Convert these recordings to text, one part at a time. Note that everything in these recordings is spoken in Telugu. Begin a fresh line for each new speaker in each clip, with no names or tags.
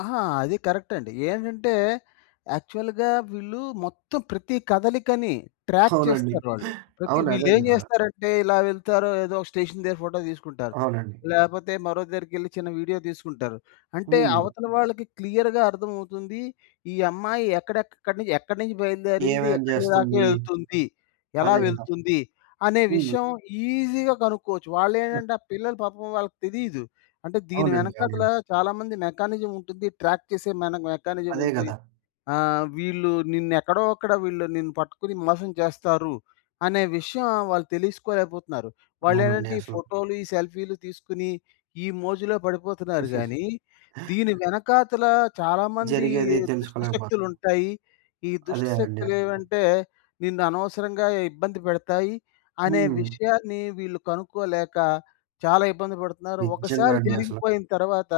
ఆహా! అది కరె‌క్ట్ం‌డి. ఏంటంటే, యాక్చువల్‌గా వీళ్ళు మొత్తం ప్రతి కదలికని ట్రాప్
అవునండి
చేస్తారు వాళ్ళు. ప్రతి
అవును. అదే
వీళ్ళేం
గదర.
జేస్తారంటే, ఇలా వెళ్తారో ఏదోక స్టేషన్ దగ్గర ఫోటో తీసుకుంటారు.
అవునండి.
లేపోతే, మరో దరికెళ్లి చిన్న వీడియో దీసుకుంటారు. అంటే,
హ్మ్.
అవతల వాళ్ళకి క్లియర్‌గా అర్థం అవుతుంది, ఈ అమ్మాయి ఎక్కడెక్కడ్ ఎక్కనుంచి ఎక్కడినుంచి బయలుదేరింది,
ఏమేం జేస్తుంది?
ఎక్కడిదాకేళ్తుంది, ఎలా
అదే గదా!
వెళ్తుంది అనే
హుహు.
విషయం ఈజిగా కనుక్కోవచ్చు.
అ
వాళ్ళేంటంటే, ఆ పిల్లలు పాపం వాళ్ళకి తెలీదు. అంటే, దీని
అవునండి,
వెనక‌తలా
అవునండి.
చాలా మంది మెకానిజం ఉంటుంది. ట్రాక్ చేసే మన మెకానిజం
అదే
ఉంది.
గదా!
ఆహ్, వీళ్ళు నినేక్కడో అక్కడ వీళ్ళు నిన్ను పట్టుకుని మోసం చేస్తారు, అనే విషయం వాళ్ళు తెలీసుకోలేకపోతున్నారు.
అవునండి
వాళ్ళేంటంటే ఈ
అసలు.
ఫోటో‌లు, ఈ సెల్ఫీ‌లు తీసుకొని ఈ మోజులో పడిపోతున్నారు గాని, దీని వెనకాతల చాలా మంది
జరిగేది తెలుసుకోలేకపోతున్నాం.
దుష్టశక్తులుంటాయి. ఈ
అదే అండి అసలు.
దుష్టశక్తులేవంటే నిన్ను అనవసరంగా ఇబ్బంది పెడతాయి అనే
హ్మ్.
విషయాన్ని వీళ్ళు కనుక్కోలేక చాలా ఇబ్బంది పడుతున్నారు.
నిజంగా
ఒకసారి
అండి అసల.
జరిగిపోయిన తర్వాత,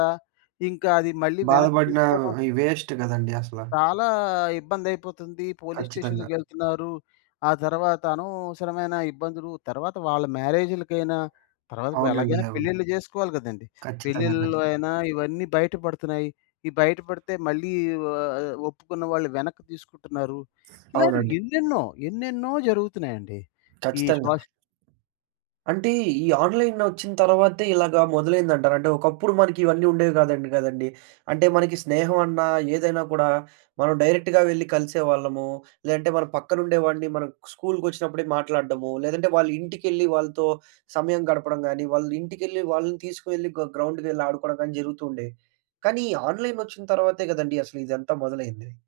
ఇంకా అది మళ్ళీ వెనక్కి
బాధపడిన
తీసుకోడం
ఇ వేస్ట్ గదండీ అసల.
చాలా ఇబ్బందైపోతుంది. పోలీస్
ఖచ్చితంగా.
స్టేషన్‌కేళ్తున్నారు. ఆ తర్వాత, అనవసరమైన ఇబ్బందులు తరువాత వాళ్ళ మ్యారేజ్‌లకైనా తర్వాత
అవునండి.
ఇప్పుడెలాగైనా
అవును.
పెళ్ళిళ్ళు జేసుకోవాలి గదండీ!
ఖచ్చితంగా,
పెళ్లిలో
ఖచ్చితంగా.
అయినా ఇవన్నీ బయట పడుతున్నాయి. ఈ బయట పడితే మళ్ళీ ఆహ్, ఒప్పుకున్న వాళ్ళు వెనక్కి తీసుకుంటున్నారు. ఇలాంటివి
అవునండి.
ఎన్నెన్నో, ఎన్నెన్నో జరుగుతున్నాయండి. ఈ
ఖచ్చితంగా.
సోషల్
అంటే, ఈ ఆన్‌లైనొచ్చిన తర్వాతే ఇలాగా మొదలైందంటార? అంటే, ఒకప్పుడు మనకివన్నీ ఉండేవి గాదంట గదండీ. అంటే మనకి స్నేహం అన్నా ఏదైనా కూడా, మనం డైరెక్ట్‌గా వెళ్లి కలిసేవాళ్ళము. లేదంటే, మన పక్కన ఉండేవాడిని మనం స్కూల్‌కొచ్చినప్పు‌డికి మాట్లాడడము. లేదంటే, వాళ్ళింటికెళ్ళి వాళ్ళతో సమయం గడపడం గానీ, వాళ్ళింటికెళ్ళి వాళ్ళని తీసుకు వెళ్ళి గా గ్రౌండ్‌కేళ్లి ఆడుకోవడం గాని జరుగుతూ ఉండేయి. కానీ, ఈ ఆన్‌లైన్ వచ్చిన తర్వాతే గదండీ అసలు ఇదంతా మొదలైంది?